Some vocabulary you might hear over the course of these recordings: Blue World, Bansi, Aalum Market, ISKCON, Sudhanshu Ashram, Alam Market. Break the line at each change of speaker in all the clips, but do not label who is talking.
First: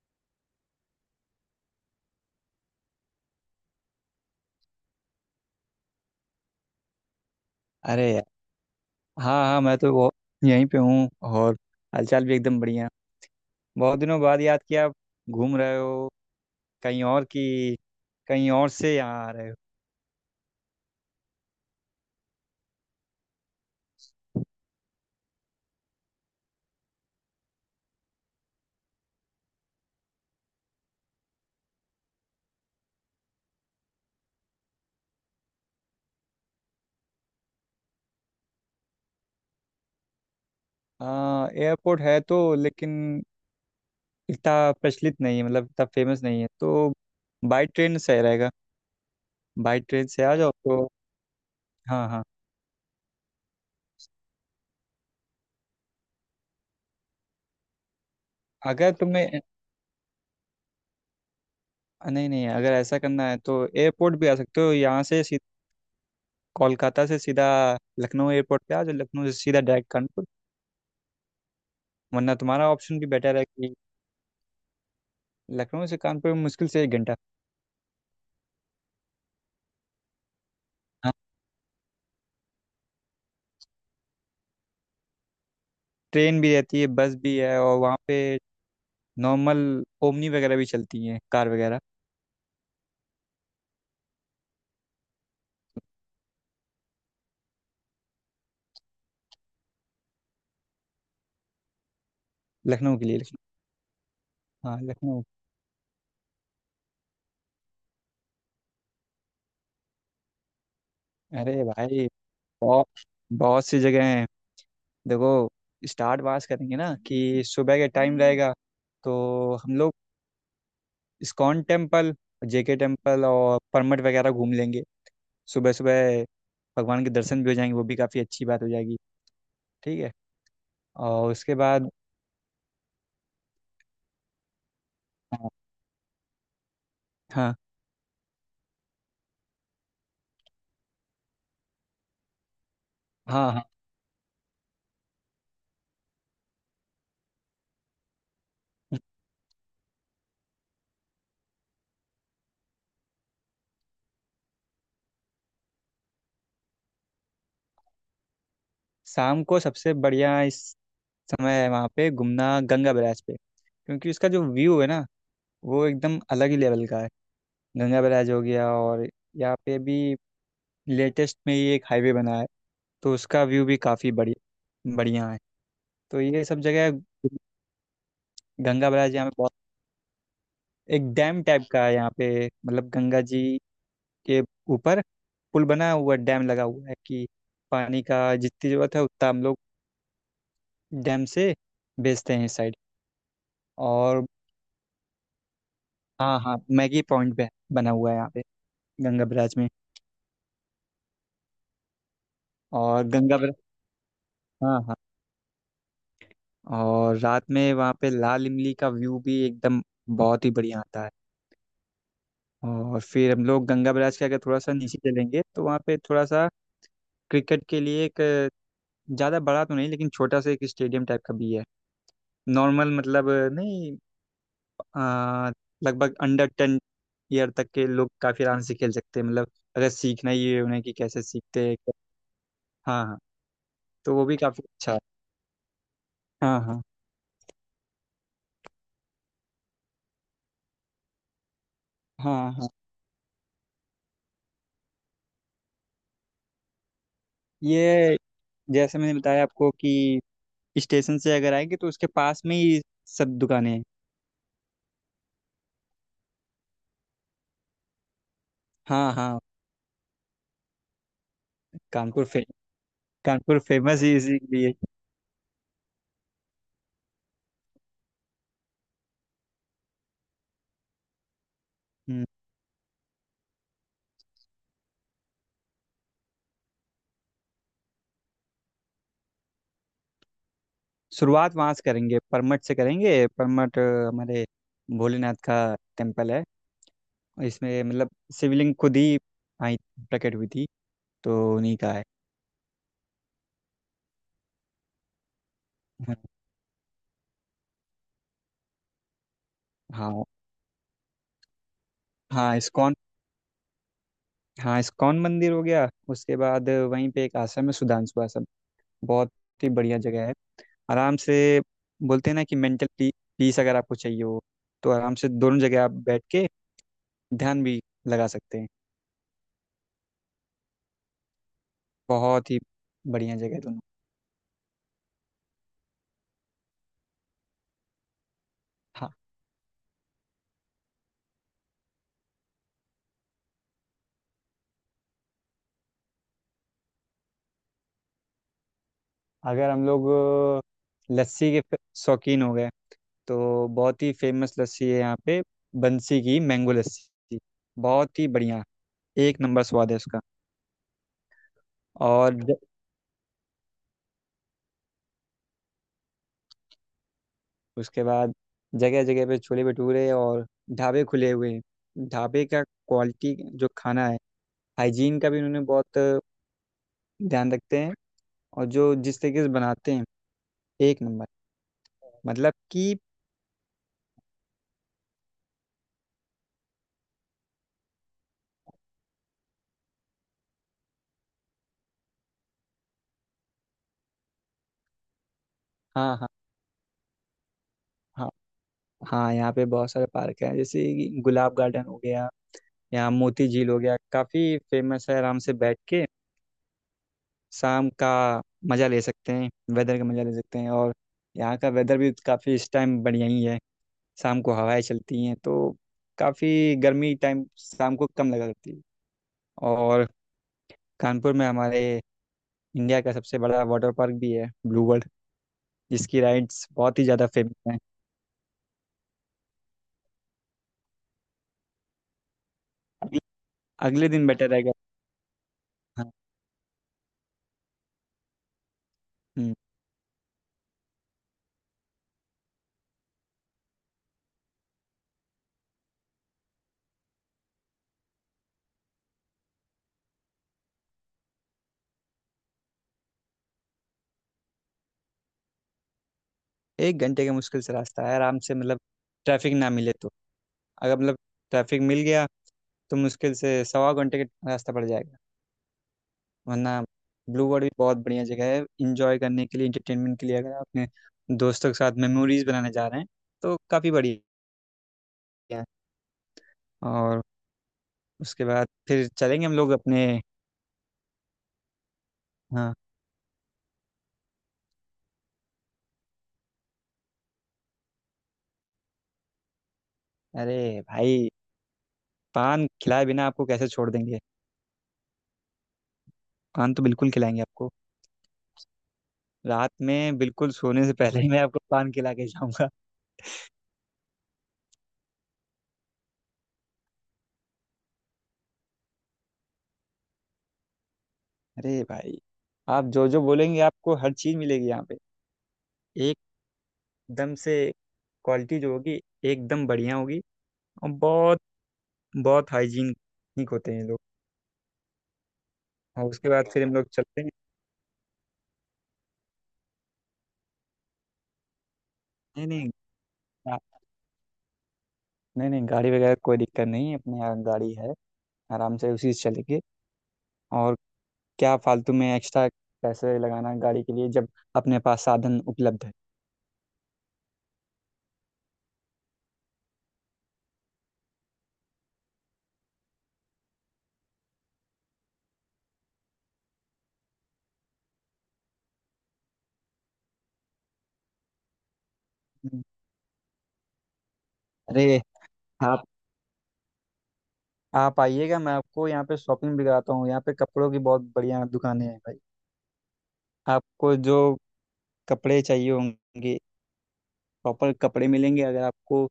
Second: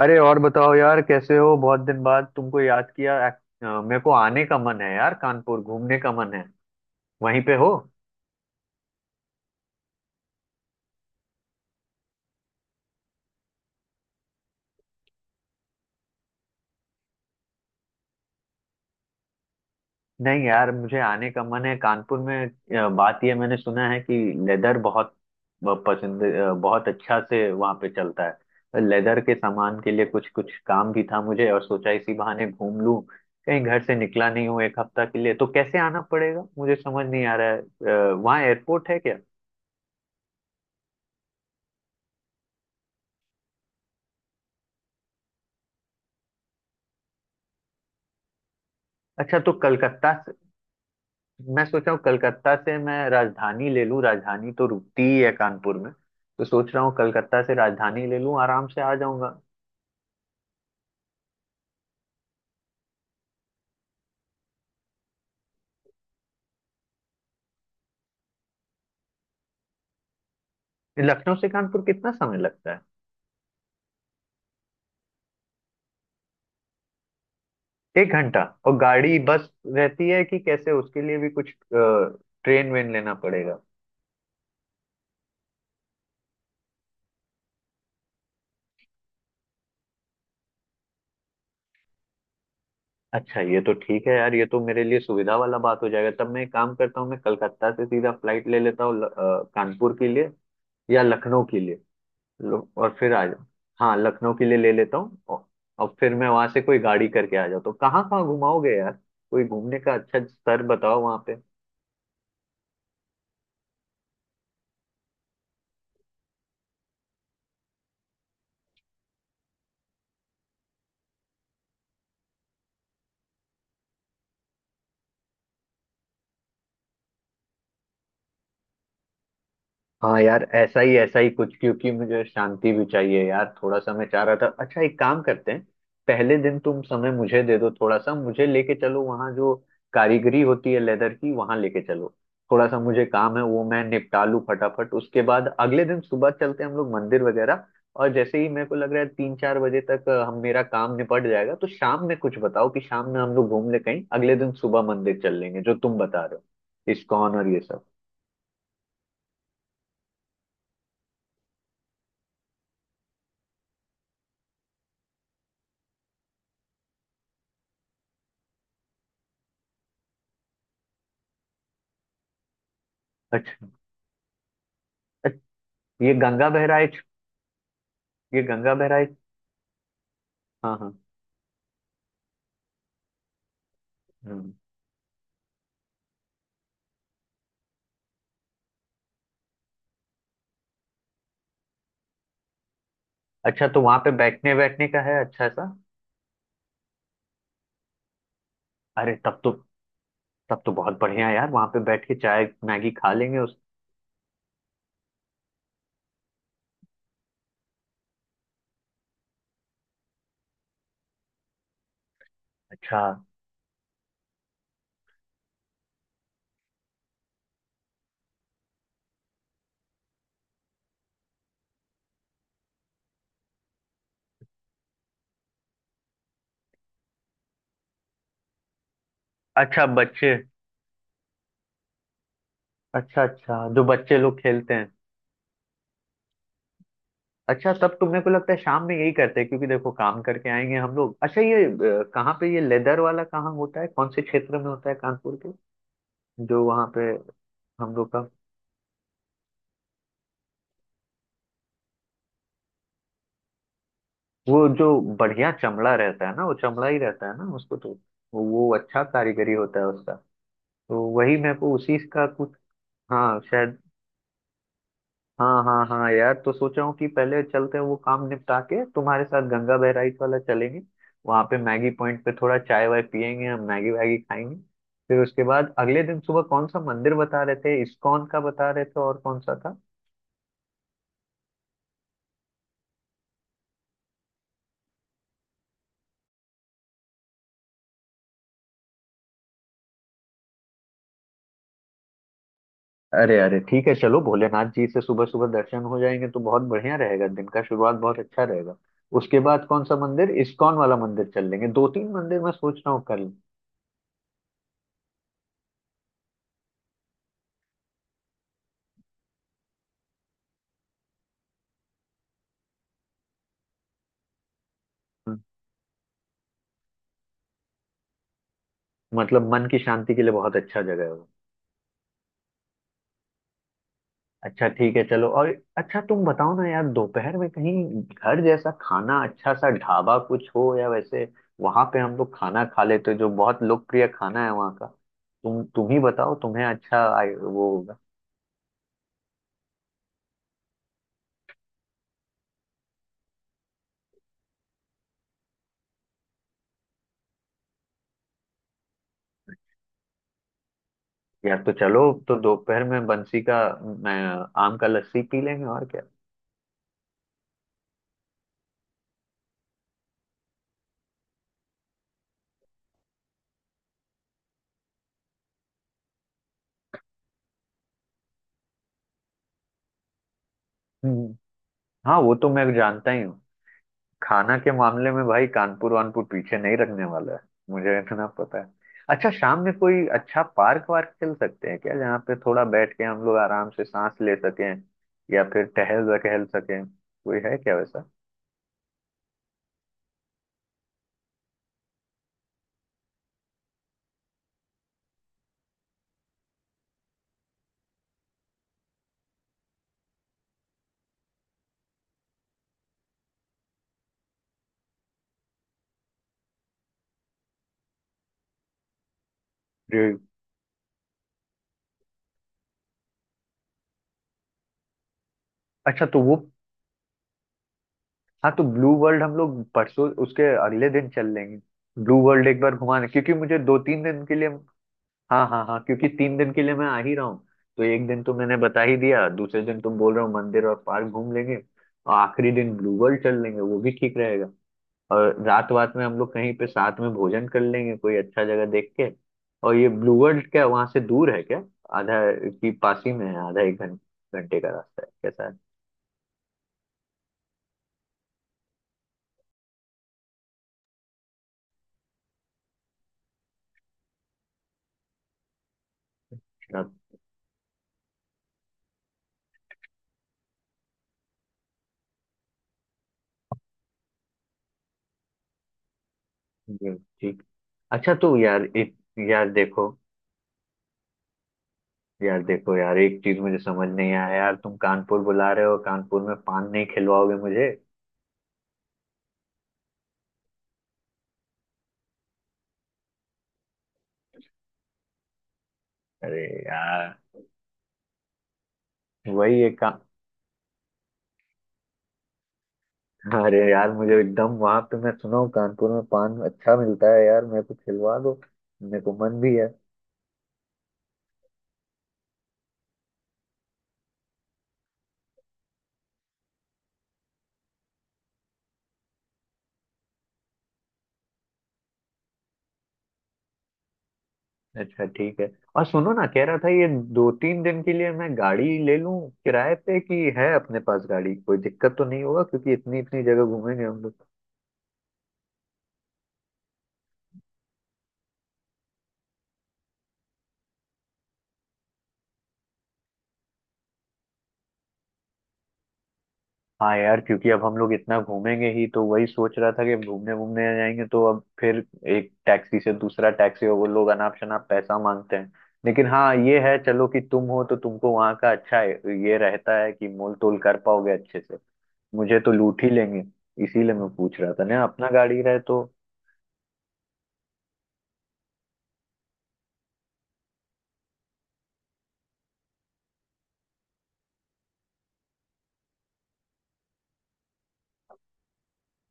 अरे और बताओ यार, कैसे हो? बहुत दिन बाद तुमको याद किया। मेरे को आने का मन है यार, कानपुर घूमने का मन है। वहीं पे हो?
अरे यार। हाँ हाँ, मैं तो वो यहीं पे हूँ। और हालचाल भी एकदम बढ़िया। बहुत दिनों बाद याद किया। घूम रहे हो? कहीं और की कहीं और से यहाँ आ रहे हो?
नहीं यार, मुझे आने का मन है कानपुर में। बात यह, मैंने सुना है कि लेदर बहुत पसंद, बहुत अच्छा से वहाँ पे चलता है। तो लेदर के सामान के लिए कुछ कुछ काम भी था मुझे, और सोचा इसी बहाने घूम लूं। कहीं घर से निकला नहीं हूँ एक हफ्ता के लिए, तो कैसे आना पड़ेगा मुझे समझ नहीं आ रहा है। वहाँ एयरपोर्ट है क्या?
हाँ एयरपोर्ट है तो, लेकिन इतना प्रचलित नहीं है, मतलब इतना फेमस नहीं है, तो बाई ट्रेन सही रहेगा।
अच्छा, तो
बाई ट्रेन
कलकत्ता।
से आ जाओ तो।
मैं सोच रहा हूँ
हाँ हाँ।
कलकत्ता से मैं राजधानी ले लूँ, राजधानी तो रुकती ही है कानपुर में। तो सोच रहा हूँ कलकत्ता से राजधानी ले लूँ, आराम से
अगर
आ जाऊंगा।
तुम्हें नहीं नहीं, अगर ऐसा करना है तो एयरपोर्ट भी आ सकते हो। यहाँ से सीध- कोलकाता से सीधा लखनऊ एयरपोर्ट पे आ जाओ। लखनऊ से सीधा डायरेक्ट कानपुर।
लखनऊ से कानपुर कितना
वरना
समय
तुम्हारा
लगता है?
ऑप्शन भी बेटर है। लखनऊ से कानपुर में मुश्किल से 1 घंटा।
1 घंटा। और गाड़ी बस रहती है कि कैसे, उसके
हाँ,
लिए भी कुछ ट्रेन वेन लेना पड़ेगा?
ट्रेन भी रहती है, बस भी है, और वहाँ पे नॉर्मल ओमनी वगैरह भी चलती हैं, कार वगैरह।
अच्छा, ये तो ठीक है यार, ये तो मेरे लिए सुविधा वाला बात हो जाएगा। तब मैं एक काम करता हूँ, मैं कलकत्ता से सीधा फ्लाइट ले लेता हूँ कानपुर के लिए, या लखनऊ के लिए लो, और
लखनऊ के
फिर
लिए,
आ
लखनऊ।
जाओ। हाँ, लखनऊ के लिए ले
हाँ
लेता हूँ
लखनऊ।
और फिर मैं वहां से कोई गाड़ी करके आ जाता हूँ। कहाँ कहाँ घुमाओगे यार? कोई घूमने का अच्छा स्तर बताओ वहां पे।
अरे भाई बहुत बहुत सी जगह हैं। देखो, स्टार्ट वहाँ से करेंगे ना कि सुबह के टाइम रहेगा, तो हम लोग इस्कॉन टेम्पल, जेके टेम्पल और परमट वगैरह घूम लेंगे। सुबह सुबह भगवान के दर्शन भी हो जाएंगे, वो भी काफ़ी अच्छी बात हो जाएगी। ठीक है।
हाँ यार, ऐसा ही
और
कुछ,
उसके
क्योंकि
बाद,
मुझे शांति भी चाहिए यार, थोड़ा सा मैं चाह रहा था। अच्छा, एक काम
हाँ
करते हैं, पहले दिन तुम समय मुझे
हाँ
दे दो, थोड़ा सा मुझे लेके चलो वहाँ जो कारीगरी होती है लेदर की, वहाँ लेके चलो। थोड़ा सा मुझे काम है, वो
हाँ,
मैं निपटा लूँ फटाफट, उसके बाद अगले दिन सुबह चलते हैं हम लोग मंदिर वगैरह। और जैसे ही मेरे को लग रहा है 3-4 बजे तक, हम, मेरा काम निपट जाएगा, तो शाम में कुछ बताओ कि शाम में हम लोग घूम ले कहीं, अगले दिन सुबह मंदिर चल लेंगे जो तुम बता रहे हो, इस्कॉन और ये सब।
शाम को सबसे बढ़िया इस समय है वहाँ पे घूमना, गंगा बैराज पे। क्योंकि उसका जो व्यू है ना, वो एकदम अलग ही लेवल का है। गंगा बैराज हो गया, और यहाँ पे भी लेटेस्ट में ही एक हाईवे बना है, तो उसका व्यू
अच्छा।
भी काफ़ी बढ़िया बढ़िया है।
अच्छा, ये
तो ये
गंगा
सब जगह,
बहराइच। ये गंगा
गंगा
बहराई।
बैराज यहाँ पे बहुत,
हाँ हाँ।
एक डैम टाइप का है यहाँ पे। मतलब गंगा जी के
हम्म।
ऊपर पुल बना हुआ, डैम लगा हुआ है कि पानी का जितनी ज़रूरत है उतना हम लोग डैम से बेचते हैं इस साइड।
अच्छा, तो वहां पे
और
बैठने बैठने का है अच्छा सा?
हाँ हाँ, मैगी पॉइंट पे बना हुआ है यहाँ पे,
अरे
गंगा
तब तो,
ब्रिज में।
तब तो बहुत बढ़िया यार। वहां पे बैठ के चाय मैगी
और
खा
गंगा
लेंगे
ब्रिज,
उस।
हाँ हाँ, और रात में वहाँ पे लाल इमली का व्यू भी एकदम बहुत ही बढ़िया आता है। और
अच्छा।
फिर हम लोग गंगा ब्रिज के अगर थोड़ा सा नीचे चलेंगे, तो वहाँ पे थोड़ा सा क्रिकेट के लिए एक, ज़्यादा बड़ा तो नहीं लेकिन छोटा सा एक स्टेडियम टाइप का भी है। नॉर्मल, मतलब नहीं, आ, लगभग अंडर 10 ईयर तक के लोग काफ़ी आराम से खेल सकते हैं, मतलब
अच्छा,
अगर सीखना
बच्चे।
ही है उन्हें कि कैसे सीखते हैं। हाँ हाँ,
अच्छा अच्छा, जो
तो
बच्चे
वो भी
लोग
काफ़ी
खेलते हैं।
अच्छा है। हाँ हाँ।
अच्छा, तब तो मेरे को लगता है शाम में यही करते हैं, क्योंकि देखो काम करके आएंगे हम लोग। अच्छा, ये कहाँ
हाँ
पे ये
हाँ।
लेदर वाला कहाँ होता है, कौन से क्षेत्र में होता है कानपुर के, जो वहाँ पे हम लोग
ये
का?
जैसे मैंने बताया आपको कि स्टेशन से अगर आएंगे तो उसके पास में ही सब दुकानें हैं।
वो जो बढ़िया चमड़ा रहता है ना, वो चमड़ा ही रहता है ना उसको? तो वो अच्छा
हाँ हाँ।
कारीगरी होता है उसका, तो वही मैं को उसी
कानपुर
का
फे
कुछ। हाँ
कानपुर
शायद।
फेमस ही इसीलिए।
हाँ हाँ हाँ यार, तो सोचा हूँ कि पहले चलते हैं, वो काम निपटा के तुम्हारे साथ गंगा बहराइच वाला चलेंगे। वहां पे मैगी पॉइंट
हम्म,
पे थोड़ा चाय वाय पियेंगे हम, मैगी वैगी खाएंगे। फिर उसके बाद अगले दिन सुबह कौन सा मंदिर बता रहे थे? इस्कॉन का बता रहे थे, और कौन सा था?
शुरुआत वहाँ से करेंगे, परमठ से करेंगे। परमठ हमारे भोलेनाथ का टेम्पल है। और इसमें मतलब शिवलिंग खुद ही आई, प्रकट हुई थी, तो उन्हीं का है।
अरे अरे, ठीक है चलो, भोलेनाथ जी से सुबह सुबह दर्शन हो
हाँ
जाएंगे तो बहुत बढ़िया रहेगा, दिन का शुरुआत बहुत अच्छा रहेगा। उसके बाद कौन सा
हाँ।
मंदिर, इस्कॉन वाला मंदिर चल लेंगे, 2-3 मंदिर मैं
हाँ,
सोच रहा
इस्कॉन,
हूँ कर लें।
हाँ इस्कॉन मंदिर हो गया। उसके बाद वहीं पे एक आश्रम है, सुधांशु आश्रम। बहुत ही बढ़िया जगह है। आराम से, बोलते हैं ना कि मेंटल पीस अगर आपको चाहिए हो, तो आराम से दोनों जगह आप बैठ के ध्यान भी लगा सकते हैं।
मतलब मन की शांति के लिए बहुत अच्छा जगह है वो।
बहुत ही बढ़िया जगह है दोनों।
अच्छा, ठीक है चलो। और अच्छा, तुम बताओ ना यार, दोपहर में कहीं घर जैसा
हाँ।
खाना अच्छा सा ढाबा कुछ हो, या वैसे वहां पे हम लोग खाना खा लेते हैं, जो बहुत लोकप्रिय खाना है वहाँ का। तुम ही बताओ, तुम्हें अच्छा वो होगा।
अगर हम लोग लस्सी के फ- शौकीन हो गए, तो बहुत ही फेमस लस्सी है यहाँ पे। बंसी की मैंगो लस्सी, बहुत ही बढ़िया, एक नंबर स्वाद है उसका।
यार तो चलो,
और
तो
ज-
दोपहर में बंसी का, मैं आम का लस्सी पी लेंगे, और क्या?
उसके बाद जगह जगह पे छोले भटूरे और ढाबे खुले हुए हैं। ढाबे का क्वालिटी जो खाना है, हाइजीन का भी उन्होंने बहुत ध्यान रखते हैं। और जो जिस तरीके से बनाते हैं, एक नंबर।
हम्म। हाँ, वो तो
मतलब
मैं
कि,
जानता ही हूँ। खाना के मामले में भाई कानपुर वानपुर पीछे नहीं रखने वाला है, मुझे इतना पता है। अच्छा, शाम में कोई अच्छा पार्क वार्क चल सकते हैं क्या, जहाँ पे थोड़ा बैठ के हम लोग आराम से सांस ले सकें, या फिर टहल
हाँ हाँ।
वहल सकें? कोई है क्या वैसा?
हाँ हाँ, यहाँ पे बहुत सारे पार्क हैं, जैसे कि गुलाब गार्डन हो गया, यहाँ मोती झील हो गया, काफ़ी फेमस है। आराम से बैठ के शाम का मज़ा ले सकते हैं, वेदर का मज़ा ले सकते हैं। और यहाँ का वेदर भी काफ़ी इस टाइम बढ़िया ही है। शाम को हवाएं चलती हैं तो काफ़ी गर्मी टाइम शाम को कम लगा करती है।
जी।
और कानपुर में हमारे इंडिया का सबसे बड़ा वाटर पार्क भी है, ब्लू वर्ल्ड,
अच्छा, तो
जिसकी
वो,
राइड्स बहुत ही ज़्यादा फेमस हैं।
हाँ, तो ब्लू वर्ल्ड हम लोग परसों उसके अगले दिन चल लेंगे, ब्लू वर्ल्ड एक बार घुमाने,
अगले
क्योंकि मुझे दो तीन
अगले
दिन
दिन
के लिए
बेटर रहेगा।
हाँ हाँ हाँ, क्योंकि
हाँ।
3 दिन के लिए मैं आ ही रहा हूँ। तो एक दिन तो मैंने बता ही दिया,
हम्म।
दूसरे दिन तुम बोल रहे हो मंदिर और पार्क घूम लेंगे, और आखिरी दिन ब्लू वर्ल्ड चल लेंगे, वो भी ठीक रहेगा। और रात वात में हम लोग कहीं पे साथ में भोजन कर लेंगे कोई अच्छा जगह देख के। और ये ब्लू वर्ल्ड क्या वहां से दूर है क्या? आधा की पास ही में है, आधा एक घंटे का रास्ता है, कैसा है?
1 घंटे का मुश्किल से रास्ता है। आराम से मतलब, ट्रैफिक ना मिले तो, अगर मतलब ट्रैफिक मिल गया तो मुश्किल से सवा घंटे का रास्ता पड़ जाएगा, वरना
ना-
ब्लू वर्ल्ड भी बहुत बढ़िया जगह है इंजॉय करने के लिए, इंटरटेनमेंट के लिए। अगर आप अपने दोस्तों के साथ मेमोरीज बनाने जा रहे हैं तो काफ़ी बढ़िया है।
जी।
और
ठीक। अच्छा, तो
उसके
यार
बाद
एक,
फिर चलेंगे
यार
हम लोग
देखो,
अपने।
यार
हाँ।
देखो यार, एक चीज मुझे समझ नहीं आया यार, तुम कानपुर बुला रहे हो, कानपुर में पान नहीं खिलवाओगे मुझे?
अरे भाई, पान खिलाए बिना आपको कैसे छोड़ देंगे।
अरे
पान तो बिल्कुल
यार,
खिलाएंगे आपको।
वही
रात
एक काम।
में बिल्कुल सोने से पहले ही मैं आपको पान खिला के जाऊंगा।
अरे यार, मुझे एकदम वहां पे, मैं सुना हूँ कानपुर में पान अच्छा मिलता है यार, मेरे को खिलवा दो, मेरे को मन भी है।
अरे भाई, आप जो जो बोलेंगे आपको हर चीज़ मिलेगी यहाँ पे, एकदम से। क्वालिटी जो होगी एकदम बढ़िया होगी। और बहुत बहुत हाइजीनिक होते हैं ये लोग।
अच्छा, ठीक है। और
और
सुनो ना,
उसके
कह
बाद
रहा
फिर
था
हम
ये,
लोग चलते हैं।
2-3 दिन के लिए मैं गाड़ी ले लूं किराए पे, कि है अपने पास गाड़ी? कोई दिक्कत तो नहीं होगा,
नहीं नहीं,
क्योंकि इतनी इतनी जगह
गा-
घूमेंगे हम लोग।
नहीं नहीं, गाड़ी वगैरह कोई दिक्कत नहीं है, अपने यहाँ गाड़ी है, आराम से उसी से चलेंगे। और क्या फालतू में एक्स्ट्रा पैसे लगाना गाड़ी के लिए जब अपने पास साधन उपलब्ध है।
हाँ यार, क्योंकि अब हम लोग इतना घूमेंगे ही, तो वही सोच रहा था कि घूमने घूमने जाएंगे, तो अब फिर एक टैक्सी से दूसरा टैक्सी, और वो लोग अनाप शनाप पैसा मांगते हैं। लेकिन हाँ ये है चलो, कि तुम हो तो तुमको वहाँ का अच्छा है, ये रहता है कि मोल तोल कर पाओगे अच्छे से, मुझे तो
हम्म।
लूट ही लेंगे, इसीलिए मैं पूछ रहा था ना
अरे
अपना गाड़ी रहे तो।
आप आप आइएगा, मैं आपको यहाँ पे शॉपिंग भी कराता हूँ। यहाँ पे कपड़ों की बहुत बढ़िया दुकानें हैं भाई। आपको जो कपड़े चाहिए होंगे, प्रॉपर कपड़े मिलेंगे। अगर आपको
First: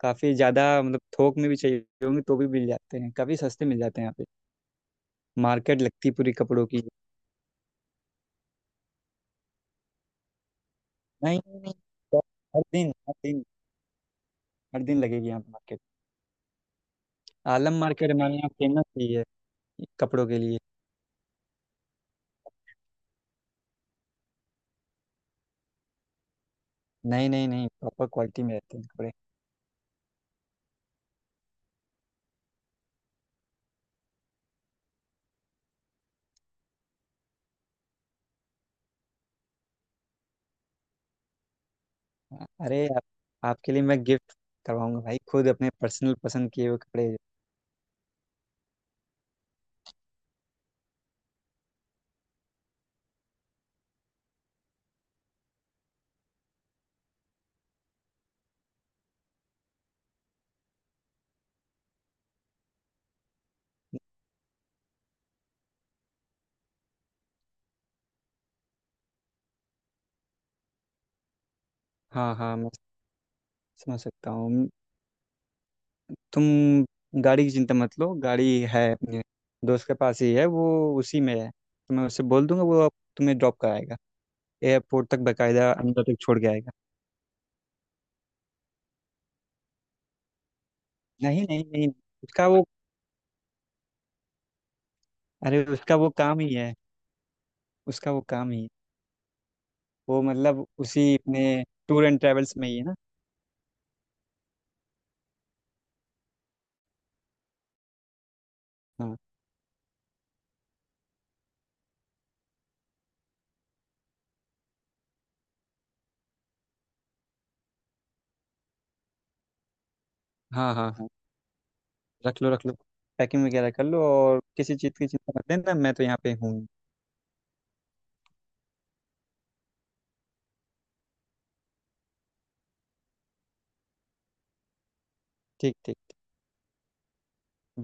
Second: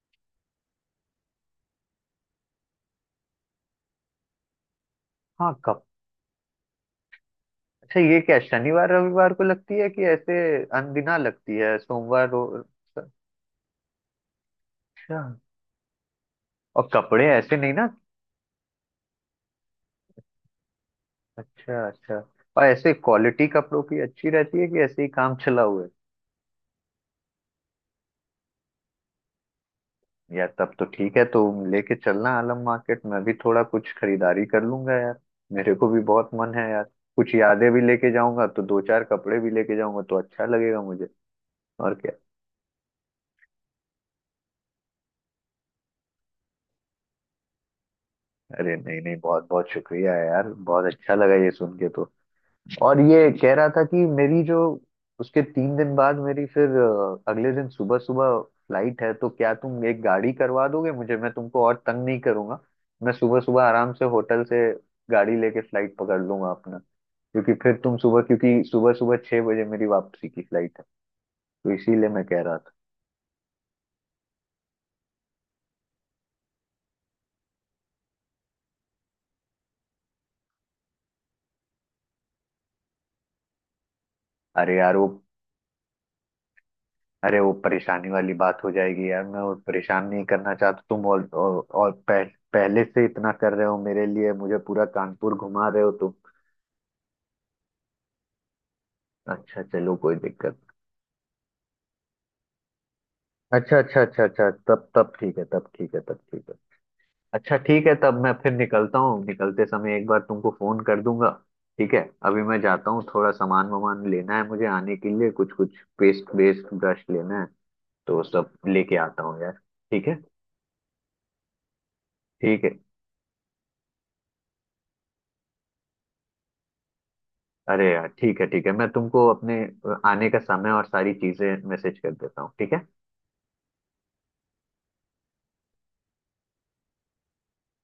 काफ़ी ज़्यादा मतलब थोक में भी चाहिए होंगे तो भी मिल जाते हैं, काफ़ी सस्ते मिल जाते हैं यहाँ पे,
हाँ
मार्केट
कब।
लगती है पूरी कपड़ों की।
अच्छा, ये क्या शनिवार रविवार को लगती है, कि ऐसे अनदिना
नहीं
लगती
नहीं, नहीं,
है?
तो
सोमवार
हर दिन, हर दिन, हर दिन
अच्छा।
लगेगी यहाँ पे मार्केट।
और कपड़े ऐसे नहीं
आलम
ना?
मार्केट हमारे यहाँ फेमस ही है कपड़ों के लिए।
अच्छा अच्छा। और ऐसे क्वालिटी कपड़ों की अच्छी रहती है, कि ऐसे ही काम चला हुआ है?
नहीं नहीं नहीं, प्रॉपर क्वालिटी में रहते हैं कपड़े।
यार तब तो ठीक है तो, लेके चलना आलम मार्केट, मैं भी थोड़ा कुछ खरीदारी कर लूंगा यार, मेरे को भी बहुत मन है यार। कुछ यादें भी लेके जाऊंगा, तो 2-4 कपड़े भी लेके जाऊंगा, तो अच्छा लगेगा मुझे। और क्या?
अरे आपके लिए मैं गिफ्ट करवाऊंगा भाई, खुद अपने पर्सनल पसंद किए हुए कपड़े।
अरे नहीं नहीं, बहुत बहुत शुक्रिया यार, बहुत अच्छा लगा ये सुन के तो। और ये कह रहा था, कि मेरी जो, उसके 3 दिन बाद मेरी फिर, अगले दिन सुबह सुबह फ्लाइट है, तो क्या तुम एक गाड़ी करवा दोगे मुझे? मैं तुमको और तंग नहीं करूंगा, मैं सुबह सुबह आराम से होटल से गाड़ी लेके फ्लाइट पकड़ लूंगा अपना, क्योंकि फिर तुम सुबह, क्योंकि सुबह सुबह 6 बजे मेरी वापसी की फ्लाइट है, तो इसीलिए मैं
हाँ
कह
हाँ,
रहा
मैं
था।
समझ सकता हूँ। तुम गाड़ी की चिंता मत लो, गाड़ी है अपने दोस्त के पास ही है, वो उसी में है तो मैं उससे बोल दूंगा, वो आप तुम्हें ड्रॉप कराएगा,
अरे यार वो,
एयरपोर्ट तक बकायदा अंदर तक छोड़ के आएगा।
अरे वो परेशानी वाली बात हो जाएगी यार, मैं और परेशान नहीं करना चाहता तुम, और
नहीं नहीं
और,
नहीं,
और पह,
उसका वो,
पहले से इतना कर रहे हो मेरे लिए, मुझे पूरा कानपुर
अरे
घुमा रहे हो
उसका वो
तुम।
काम ही है, उसका वो काम ही है।
अच्छा, चलो, कोई
वो
दिक्कत।
मतलब उसी अपने टूर एंड ट्रेवल्स में ही है ना।
अच्छा अच्छा अच्छा अच्छा, तब तब ठीक है, तब ठीक है, तब ठीक है। अच्छा, ठीक है, तब मैं फिर निकलता
हाँ
हूँ, निकलते समय एक बार तुमको फोन कर दूंगा, ठीक है। अभी मैं जाता हूँ, थोड़ा सामान वामान लेना है मुझे आने के लिए, कुछ कुछ पेस्ट वेस्ट ब्रश लेना है, तो सब लेके आता हूँ यार। ठीक है।
हाँ हाँ, रख लो
ठीक
रख
है।
लो, पैकिंग वगैरह कर लो। और किसी चीज़ की चिंता मत लेना, मैं तो यहाँ पे हूँ ही।
अरे यार ठीक है, ठीक है, मैं तुमको अपने आने का समय और सारी चीजें मैसेज कर देता हूँ, ठीक है।
ठीक ठीक।